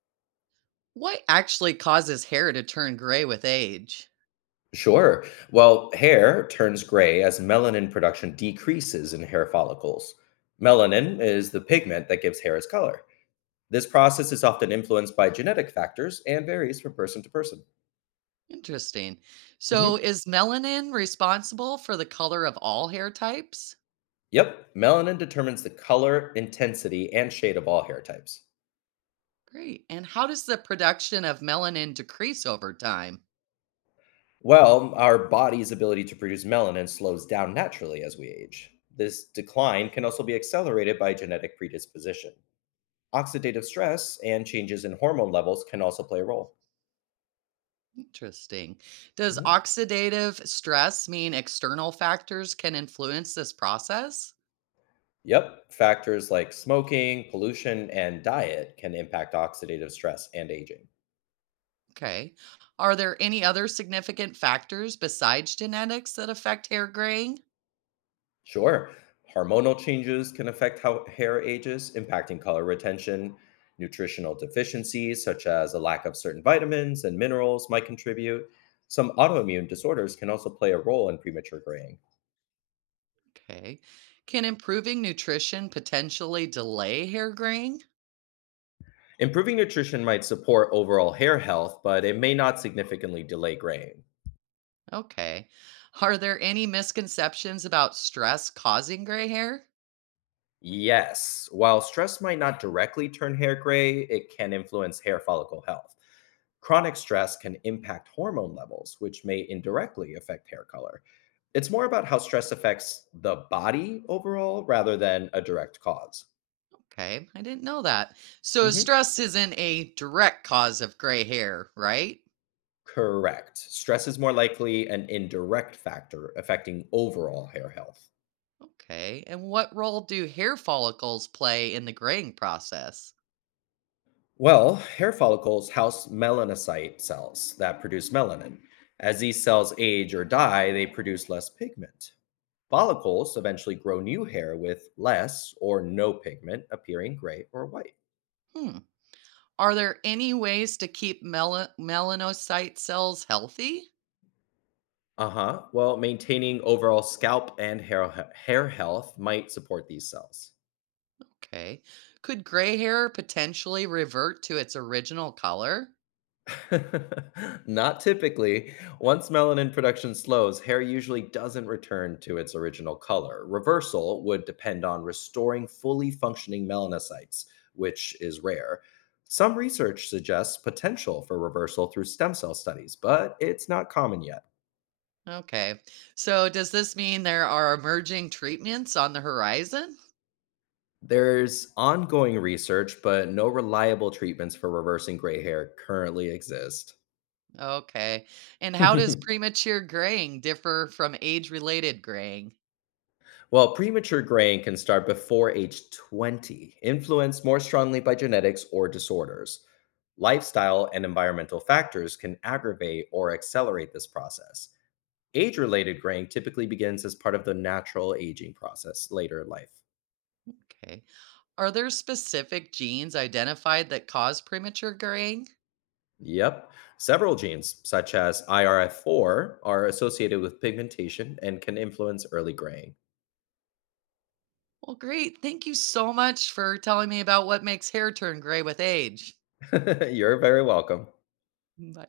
What actually causes hair to turn gray with age? Sure. Well, hair turns gray as melanin production decreases in hair follicles. Melanin is the pigment that gives hair its color. This process is often influenced by genetic factors and varies from person to person. Interesting. So, Hmm. is melanin responsible for the color of all hair types? Yep, melanin determines the color, intensity, and shade of all hair types. Great. And how does the production of melanin decrease over time? Well, our body's ability to produce melanin slows down naturally as we age. This decline can also be accelerated by genetic predisposition. Oxidative stress and changes in hormone levels can also play a role. Interesting. Does Mhm. oxidative stress mean external factors can influence this process? Yep. Factors like smoking, pollution, and diet can impact oxidative stress and aging. Okay. Are there any other significant factors besides genetics that affect hair graying? Sure. Hormonal changes can affect how hair ages, impacting color retention. Nutritional deficiencies, such as a lack of certain vitamins and minerals, might contribute. Some autoimmune disorders can also play a role in premature graying. Okay. Can improving nutrition potentially delay hair graying? Improving nutrition might support overall hair health, but it may not significantly delay graying. Okay. Are there any misconceptions about stress causing gray hair? Yes. While stress might not directly turn hair gray, it can influence hair follicle health. Chronic stress can impact hormone levels, which may indirectly affect hair color. It's more about how stress affects the body overall rather than a direct because. Okay, I didn't know that. So Hmm. stress isn't a direct cause of gray hair, right? Correct. Stress is more likely an indirect factor affecting overall hair health. Okay. And what role do hair follicles play in the graying process? Well, hair follicles house melanocyte cells that produce melanin. As these cells age or die, they produce less pigment. Follicles eventually grow new hair with less or no pigment, appearing gray or white. Hmm. Are there any ways to keep melanocyte cells healthy? Uh huh. Well, maintaining overall scalp and hair health might support these cells. Okay. Could gray hair potentially revert to its original color? Not typically. Once melanin production slows, hair usually doesn't return to its original color. Reversal would depend on restoring fully functioning melanocytes, which is rare. Some research suggests potential for reversal through stem cell studies, but it's not common yet. Okay. So does this mean there are emerging treatments on the horizon? There's ongoing research, but no reliable treatments for reversing gray hair currently exist. Okay. And how does Well, premature graying differ from age related graying? premature graying can start before age 20, influenced more strongly by genetics or disorders. Lifestyle and environmental factors can aggravate or accelerate this process. Age related graying typically begins as part of the natural aging process later in life. Okay. Are there specific genes identified that cause premature graying? Yep. Several genes, such as IRF4, are associated with pigmentation and can influence early graying. Well, great. Thank you so much for telling me about what makes hair turn gray with age. You're very welcome. Bye.